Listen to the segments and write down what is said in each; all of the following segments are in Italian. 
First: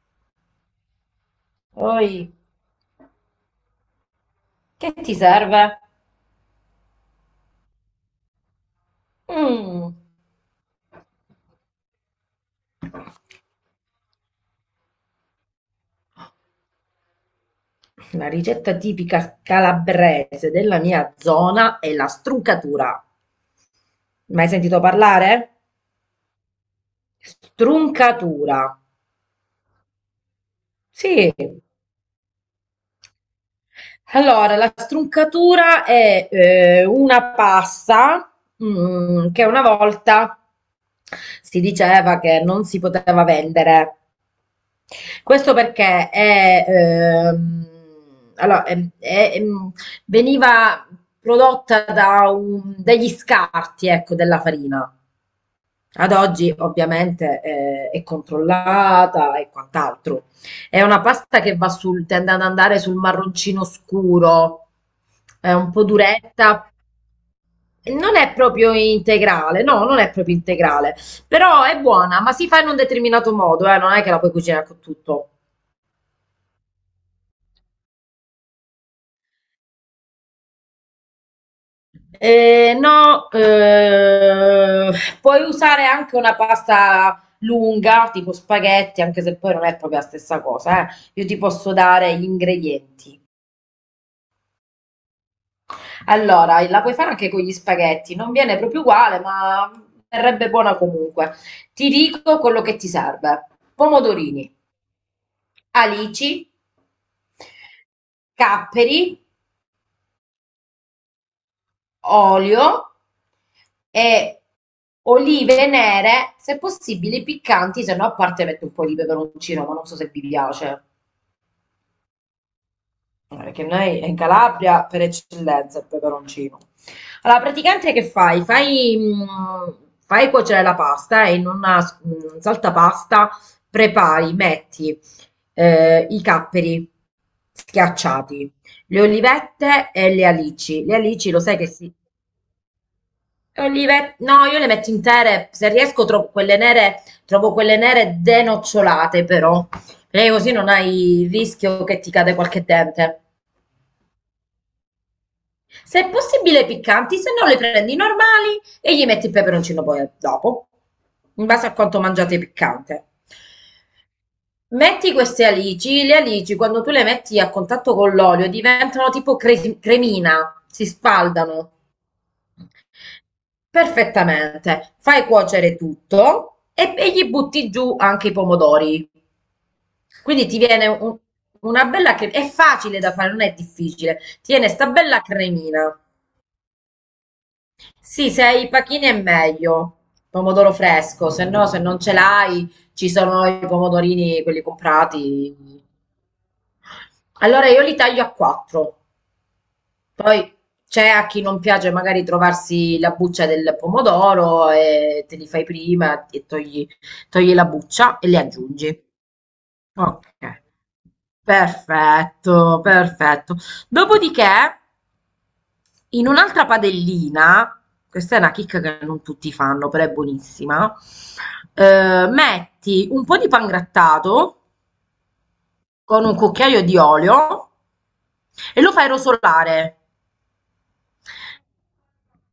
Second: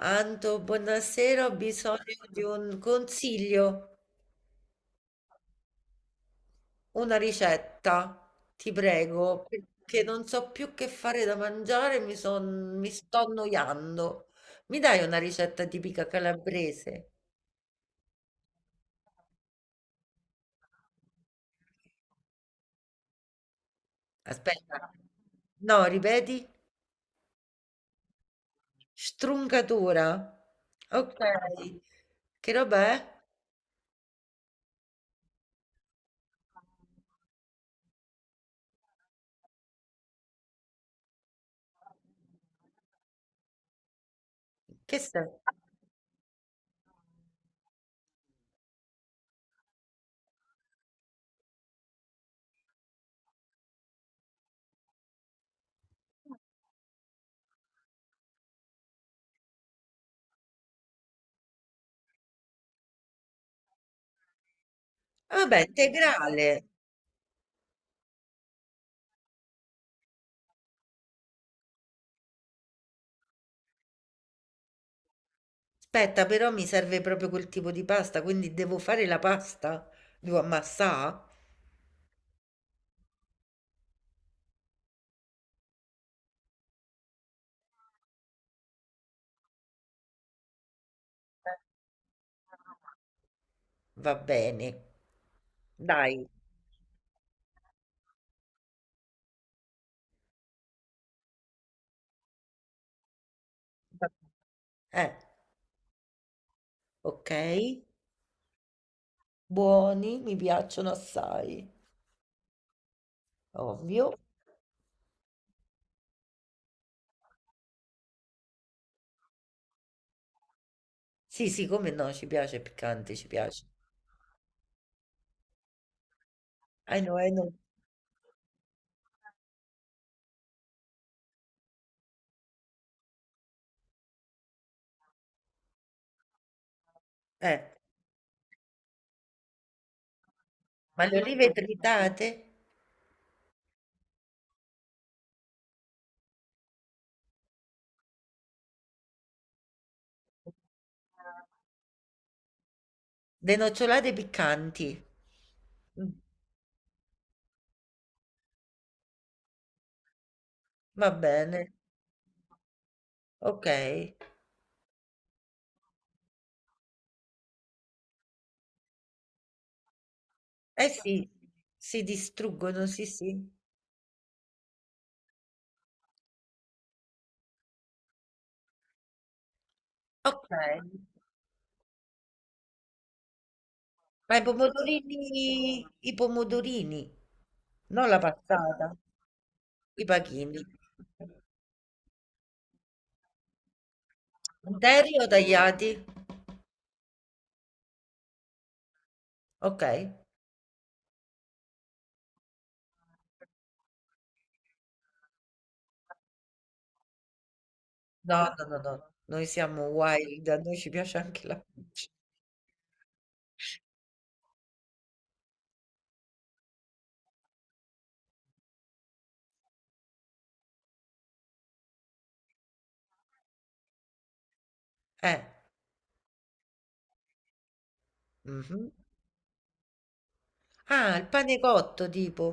Anto, buonasera, ho Oi, bisogno di un consiglio, che ti serve? una ricetta, ti prego, Mm. perché non so più che fare da mangiare, mi sto annoiando. Mi dai una ricetta tipica calabrese? La ricetta tipica calabrese della mia zona è la struncatura. Mai sentito Aspetta, parlare? no, ripeti, Struncatura. struncatura. Ok, Sì. che roba è? Allora, la struncatura è una pasta che una volta si diceva che non si poteva vendere. Che sei? Questo perché è, allora, è- veniva prodotta dagli scarti, ecco, della farina. Ad oggi ovviamente è controllata e quant'altro. È una pasta che tende ad andare sul marroncino scuro, è Vabbè, un po' integrale. duretta, non è proprio integrale, no, non è proprio integrale, però è buona, ma si fa in un determinato modo, non è che la puoi cucinare con tutto. Aspetta, però mi serve proprio quel tipo di pasta, quindi devo fare la pasta? Devo ammassà? No, puoi usare anche una pasta lunga, tipo spaghetti, anche se poi non è proprio la stessa cosa, eh. Io ti Eh. posso dare gli ingredienti. Va bene, dai. Allora, la puoi fare anche con gli spaghetti, non viene proprio uguale, ma verrebbe buona comunque. Ti dico quello che ti serve: Va- pomodorini, eh, alici, ok. capperi, Buoni, mi piacciono assai, olio ovvio. e olive nere, se possibile piccanti, se no a parte metto un po' di peperoncino, ma non so se vi piace. Sì, sì, come no, ci piace piccante, ci piace. Perché noi in Calabria per eccellenza il peperoncino. I know, I Allora, know. praticamente che fai? Fai cuocere la pasta e in una saltapasta prepari, metti i capperi Eh, schiacciati, le olivette e le alici. Le ma le alici lo olive sai che si... tritate, no, io le metto intere, se riesco trovo quelle nere denocciolate però, perché così non hai il rischio che ti cade qualche dente. denocciolate piccanti. Se Mm, è possibile piccanti, se no le prendi normali e gli metti il peperoncino poi dopo, va in bene, base a quanto mangiate piccante. ok. Eh Metti queste alici, le alici quando tu le metti a contatto con l'olio diventano tipo cremina, si sì, spaldano. si distruggono, sì, sì. Perfettamente. Fai cuocere tutto e gli butti giù anche i pomodori. Quindi Ok. ti viene un- una bella cremina. È facile da fare, non è difficile. Ma i Ti viene sta bella pomodorini, cremina. i pomodorini, non la Sì, se hai i passata, pachini è meglio. i pachini. Pomodoro fresco, se no, se non ce l'hai, ci sono i pomodorini, quelli Interi o comprati. tagliati? Allora io li taglio a quattro. Ok. Poi c'è a chi non piace magari trovarsi la buccia del pomodoro e te li fai prima e togli, togli la buccia e No, li no, no, no. aggiungi. Noi siamo wild, a Ok, noi ci piace anche la pizza. perfetto, perfetto. Dopodiché, in un'altra padellina, questa è una chicca che non tutti fanno, però è buonissima, metti un po' di pangrattato Eh. con un cucchiaio di olio e Mhm. lo fai rosolare. Ah, il pane cotto tipo,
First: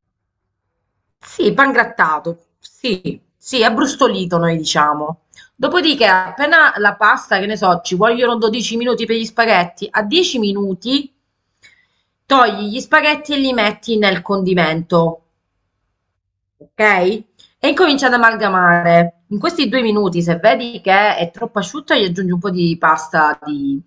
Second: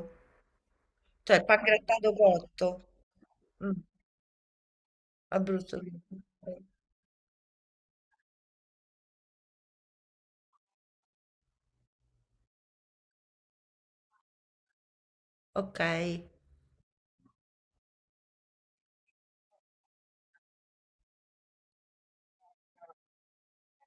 cioè il Sì, pangrattato pangrattato, cotto. sì, sì, Mm, abbrustolito noi diciamo. a brustolino. Dopodiché, appena la pasta, che ne so, ci vogliono 12 minuti per gli spaghetti, a 10 minuti togli gli spaghetti e li metti nel condimento, Ok, ok? E incominci ad amalgamare. In questi due minuti, se vedi che è troppo asciutta, gli aggiungi un po' di pasta, di,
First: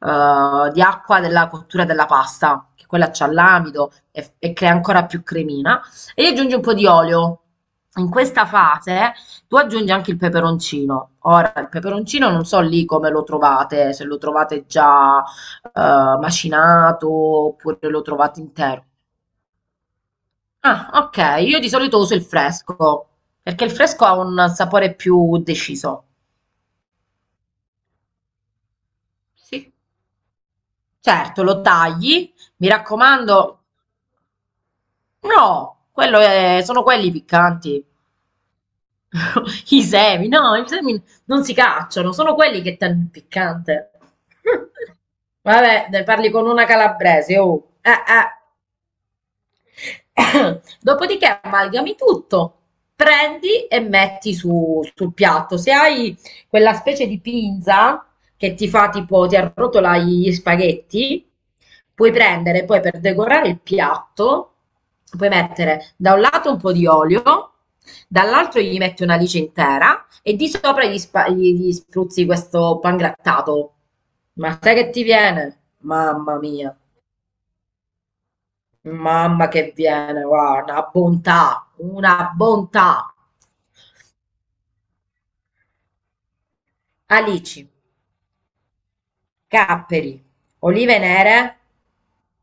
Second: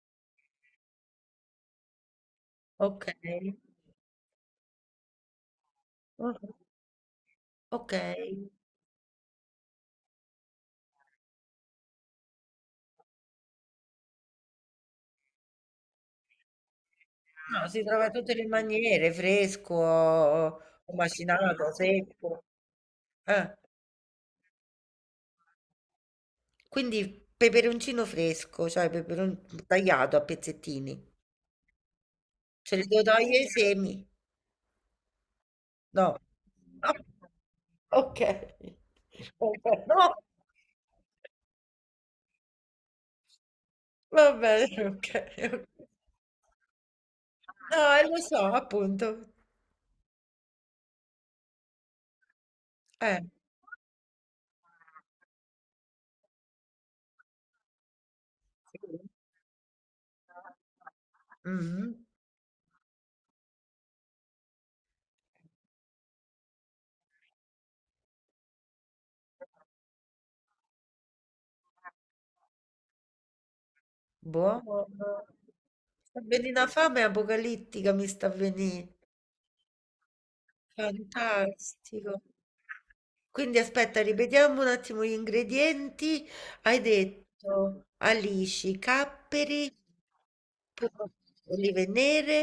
eh, di acqua della cottura della pasta, che ok, quella c'ha l'amido e crea ancora più cremina, e gli mm, aggiungi un po' di olio. ok. In questa fase tu aggiungi anche il peperoncino. Ora, il peperoncino non so lì come lo trovate, se lo trovate già macinato No, oppure si lo trova in tutte trovate le intero. maniere, fresco, Ah, o ok. Io di macinato, solito uso il secco. fresco, Eh. perché il fresco ha un sapore più deciso. Quindi peperoncino fresco, cioè peperon Sì. tagliato a pezzettini. Certo, lo tagli, mi Ce li devo togliere i raccomando. semi? No, No. Sono Ah, quelli piccanti. ok. I Vabbè, no. semi, no, i semi non si cacciano, sono quelli che danno il piccante. Va bene, ok. Ok. Vabbè, ne parli con una calabrese, oh. No, lo Eh. so, appunto. Dopodiché amalgami tutto, Eh. prendi e sul piatto. Se hai quella specie di pinza che ti fa tipo, ti arrotola gli spaghetti, Mhm, puoi prendere poi per decorare il piatto, puoi mettere da un lato un po' di olio, dall'altro gli metti una lice intera e di sopra gli spruzzi questo pangrattato. Ma sai buono. che ti viene? Sta Mamma venendo una mia! fame apocalittica, mi sta venendo. Mamma che viene, guarda, una bontà, Fantastico. una bontà. Quindi aspetta, ripetiamo un attimo gli ingredienti. Hai Alici, detto alici, capperi, capperi, olive po- nere olive nere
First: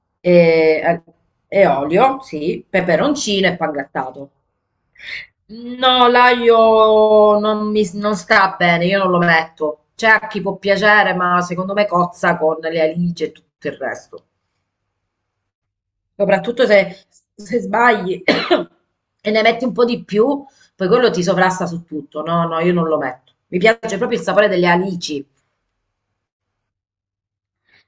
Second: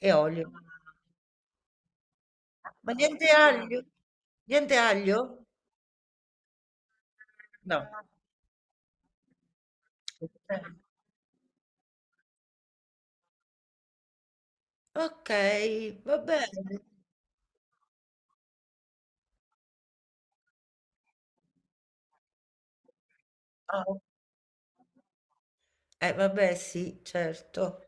e olio. e, e olio, sì, Ma niente peperoncino e aglio? pangrattato. Niente aglio? No, l'aglio non No. mi non sta bene, io non lo metto. C'è a chi può piacere, ma secondo me cozza con le alici e tutto il resto. Ok, va Soprattutto bene. Se sbagli e ne metti un po' di più, poi quello ti sovrasta su tutto. No, no, io non lo metto. Mi Ah, piace proprio il sapore delle alici. eh, vabbè, sì, certo.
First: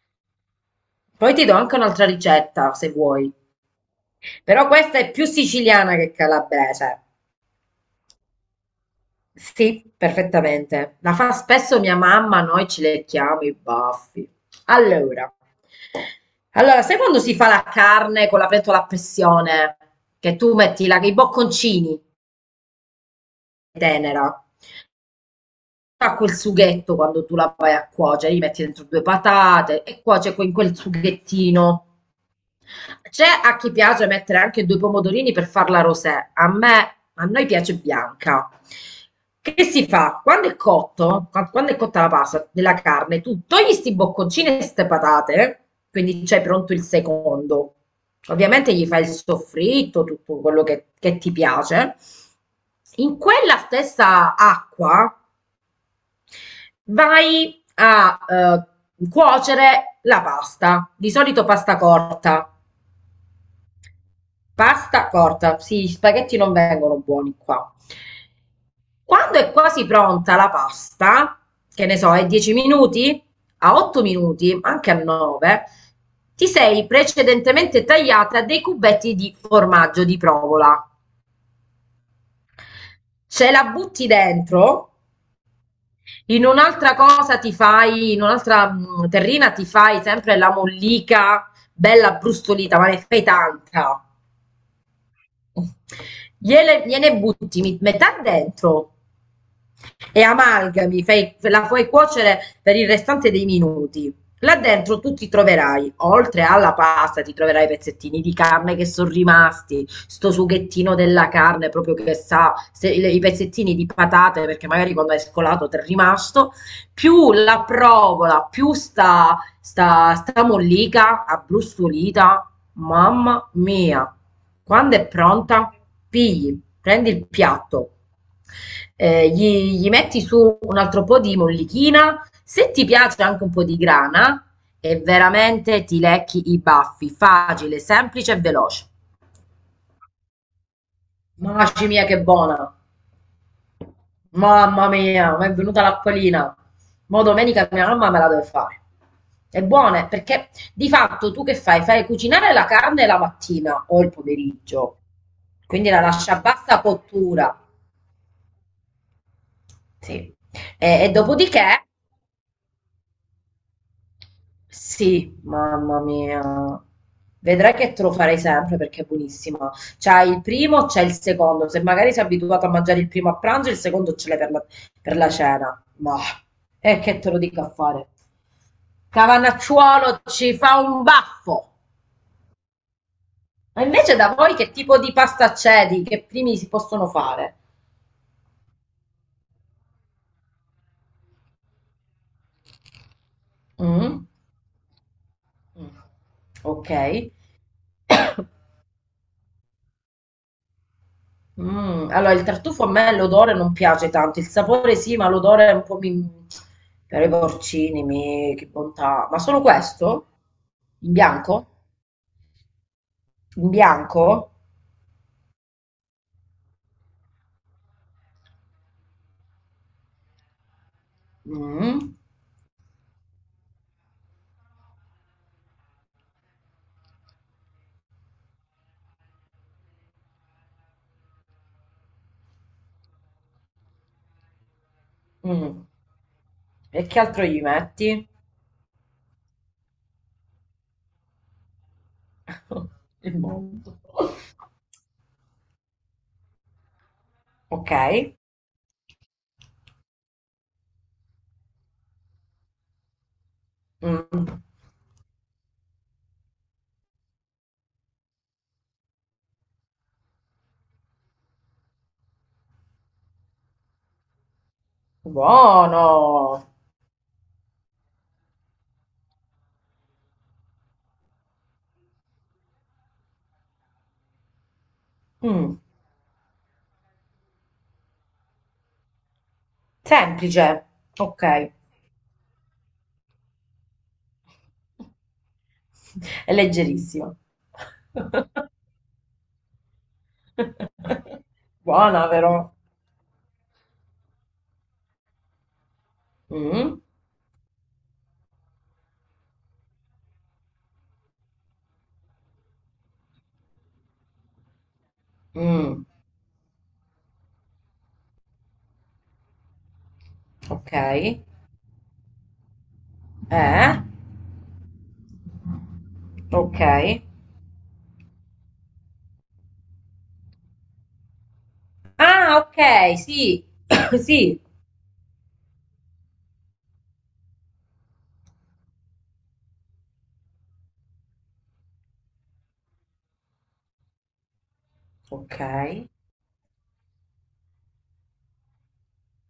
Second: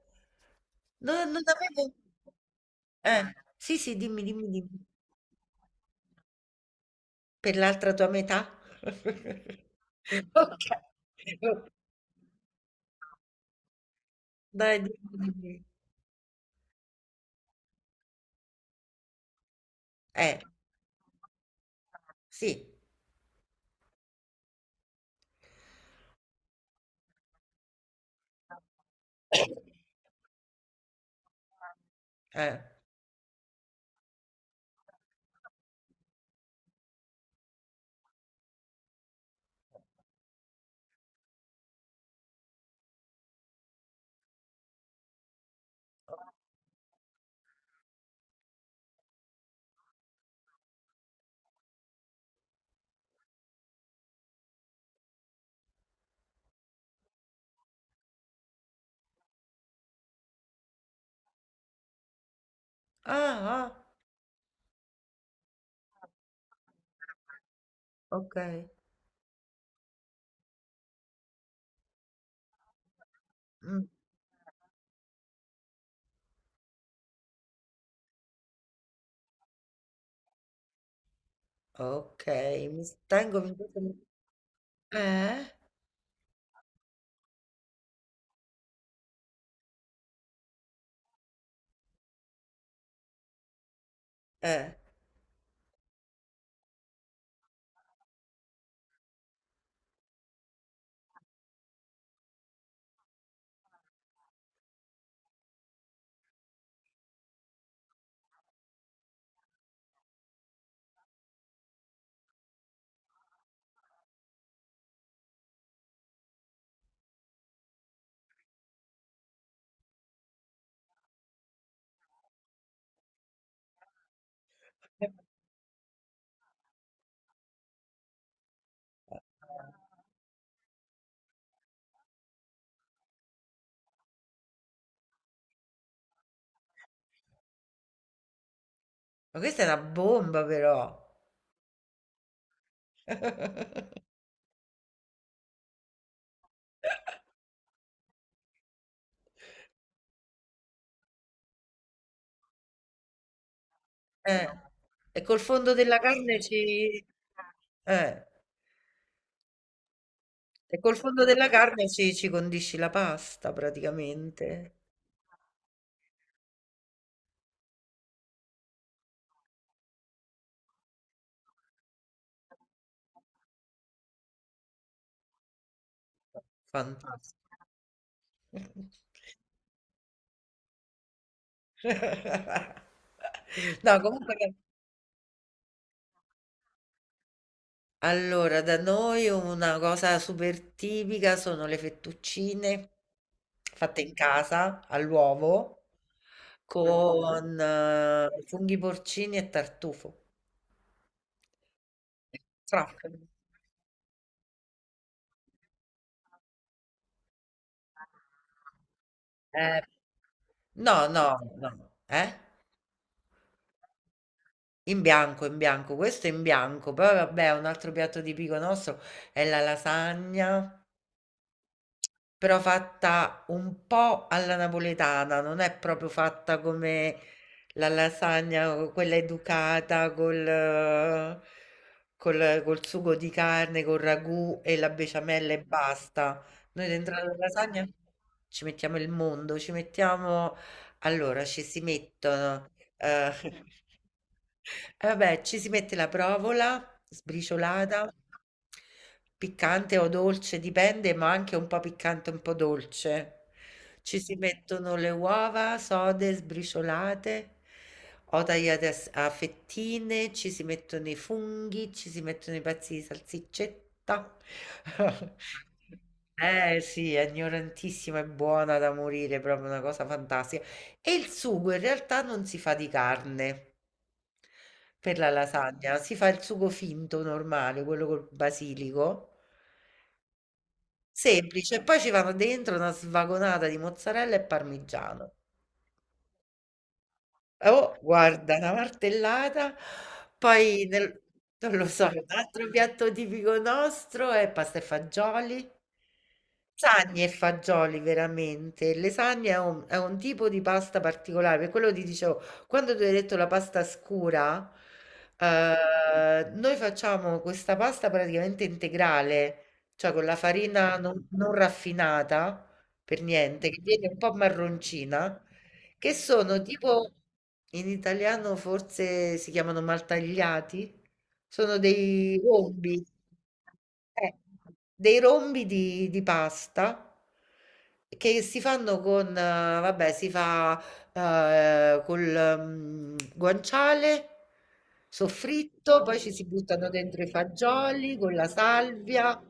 No, Poi non ti do anche avevo... un'altra ricetta, se vuoi. sì, sì, dimmi, dimmi, Però dimmi. questa è più siciliana che calabrese. Per l'altra tua metà? Sì, Ok. perfettamente. La fa spesso mia mamma, noi ci lecchiamo i baffi. Dai, dimmi, Allora, dimmi. allora, sai quando si fa la carne con la pentola a pressione? Che Eh, tu metti la- i bocconcini sì, tenera. Fa quel sughetto quando tu la vai a cuocere, cioè gli metti dentro due patate e cuoce in quel sughettino. eh. C'è a chi piace mettere anche due pomodorini per farla rosé. A me, a noi piace bianca. Che si fa? Quando è quando è cotta la pasta della carne, tu togli sti bocconcini e ste patate, quindi c'è pronto il secondo. Ovviamente gli fai il soffritto, tutto quello che ti piace. In quella stessa acqua vai a cuocere la pasta, di solito pasta corta. Ah, Pasta corta, sì, gli spaghetti non vengono buoni qua. ah, okay. Quando è quasi pronta la pasta, che ne so, è 10 minuti, a Mh, 8 minuti, anche a 9, ti sei precedentemente tagliata dei cubetti di formaggio di provola. okay, Ce la butti dentro. eh? In un'altra cosa ti fai, in un'altra terrina ti fai sempre la mollica bella brustolita, ma ne fai tanta. Eh, Gliene butti metà dentro e amalgami, la fai cuocere per il restante dei minuti. Là dentro tu ti troverai, oltre alla pasta, ti troverai i pezzettini di carne che sono rimasti, sto sughettino della carne proprio che sa, i pezzettini di patate, perché magari quando hai scolato ti è rimasto, più la provola, più sta mollica, abbrustolita, mamma mia. Quando è pronta, prendi il piatto, gli metti su un altro po' di mollichina, se ti piace anche un po' di grana e veramente ti lecchi i baffi, facile, semplice e veloce. ma questa è una bomba però. Mamma mia che buona, mamma mia, mi è venuta l'acquolina, ma domenica mia mamma me la deve fare. È buona perché di fatto tu che fai? Fai cucinare la carne la mattina o il Eh, pomeriggio, e col fondo quindi della la lascia carne a bassa ci cottura, eh, sì. e col E, e fondo della dopodiché carne ci condisci la pasta praticamente. sì, mamma mia. Vedrai che te lo farei sempre perché è buonissima. C'hai il primo, c'è il secondo. Se magari sei abituato a mangiare il primo a pranzo, il secondo ce l'hai per per la cena. E che te lo Fantastico. dico a fare? Cavanacciuolo ci fa un baffo. Ma No, invece da comunque voi che tipo di pasta c'è? Di che primi si possono fare? allora, da noi una cosa super tipica sono le fettuccine fatte in Mm? casa all'uovo. Mm. Mhm, Ok. con funghi porcini e tartufo. Mm, allora, il tartufo a me Truffoli. l'odore non piace tanto, il sapore sì, ma l'odore è un po' mi... per i porcini, mi... che bontà. Ma solo Eh, questo? no, In no, bianco? no, eh? In bianco? In bianco, questo è in bianco, poi vabbè, un altro piatto tipico nostro è la lasagna. Mm, Però fatta un po' alla napoletana, non è proprio fatta come la lasagna, o quella educata col sugo di carne, col ragù e la besciamella e mm. basta. Noi E dentro che la altro gli lasagna metti? ci mettiamo il mondo, ci mettiamo allora ci si mettono, Il Mh, mondo. e vabbè, ci si mette la provola Ok. sbriciolata, piccante o dolce, dipende, ma anche un po' piccante, un po' dolce. Ci si Mm. mettono le uova sode, sbriciolate o tagliate a fettine, ci si mettono i funghi, ci si mettono i pezzi di salsiccetta. Buono. Eh sì, è ignorantissima e buona da morire, proprio una cosa fantastica. E il sugo in realtà non si fa di carne per la Mm. lasagna, si fa il sugo finto normale, quello col basilico, Semplice. Ok. semplice, e poi ci vanno dentro una svagonata di mozzarella e parmigiano. È leggerissimo. Oh, guarda, una martellata, poi nel non lo so, un Buona, altro vero? piatto tipico nostro è pasta e fagioli. Mm, Lasagne e fagioli veramente. Le lasagne è è un tipo di pasta particolare, per quello ti dicevo, quando tu hai detto la pasta scura, mm, noi facciamo questa pasta praticamente integrale, cioè con la ok. farina non raffinata per niente, che Eh? viene un po' marroncina, che sono Ok. tipo, in italiano forse si chiamano maltagliati, sono Ah, ok, sì. eh, Sì. dei rombi di pasta che si fanno con, vabbè, eh, col guanciale, Ok. soffritto, poi ci si buttano dentro i fagioli con la salvia,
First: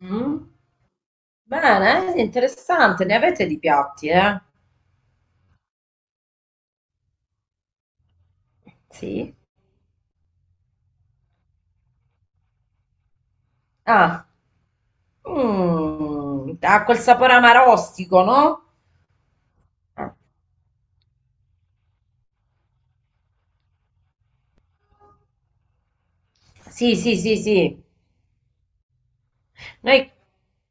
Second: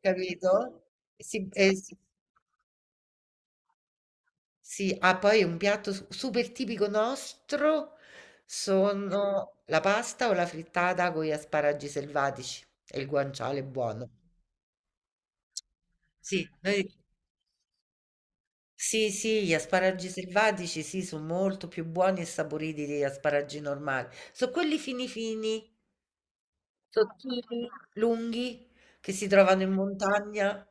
Mm. capito? E si- e si- Bene, interessante. Ne avete di piatti, eh? sì, ah poi un piatto s super tipico nostro Sì. sono la pasta o la frittata con gli asparagi selvatici e il guanciale buono. Ah. Sì, Mm, ha noi quel sapore amarostico, no? sì, sì, gli asparagi selvatici sì, sono molto più buoni e saporiti degli asparagi normali. Sono quelli fini fini, Sì, sì, sì, sottili, sì. lunghi, che si trovano in Noi, montagna,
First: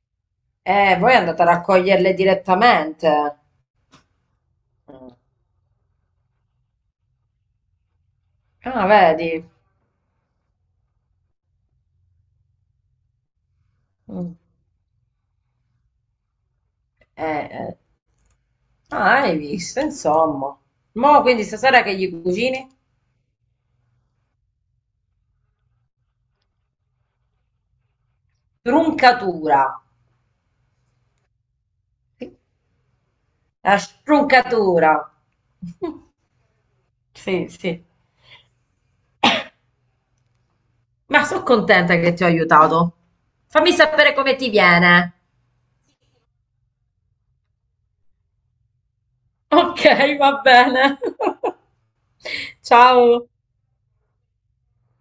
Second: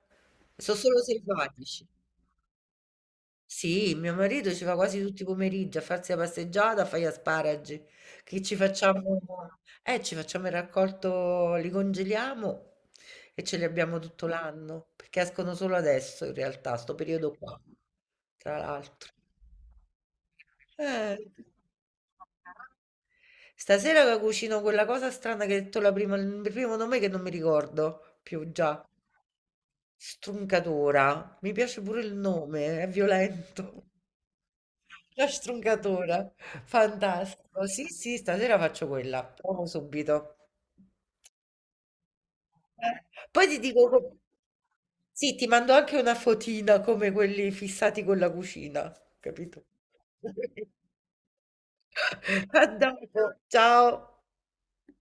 sono solo voi andate a selvatici. raccoglierle direttamente. Sì, mio marito ci va quasi tutti i pomeriggi a farsi la passeggiata, a fare gli asparagi, che Ah, vedi. Ci facciamo il raccolto, li congeliamo e ce li abbiamo tutto Mm. l'anno, perché escono solo adesso in realtà, sto periodo qua, Eh. tra l'altro. Ah, hai visto, insomma. Eh, Mo' quindi stasera che gli cucini? stasera che cucino quella cosa strana che hai detto la prima, il primo nome che non mi ricordo più già, Truncatura. struncatura, mi piace pure il nome, è La violento. struncatura. La struncatura, Sì, fantastico. Sì, sì. sì, stasera faccio quella, provo subito. Ma sono contenta che ti ho aiutato. Eh, Poi ti Fammi dico, sapere co- come ti viene. sì, ti mando anche una fotina come quelli fissati con la cucina, capito? Ok, va bene. Andiamo, Ciao. ciao.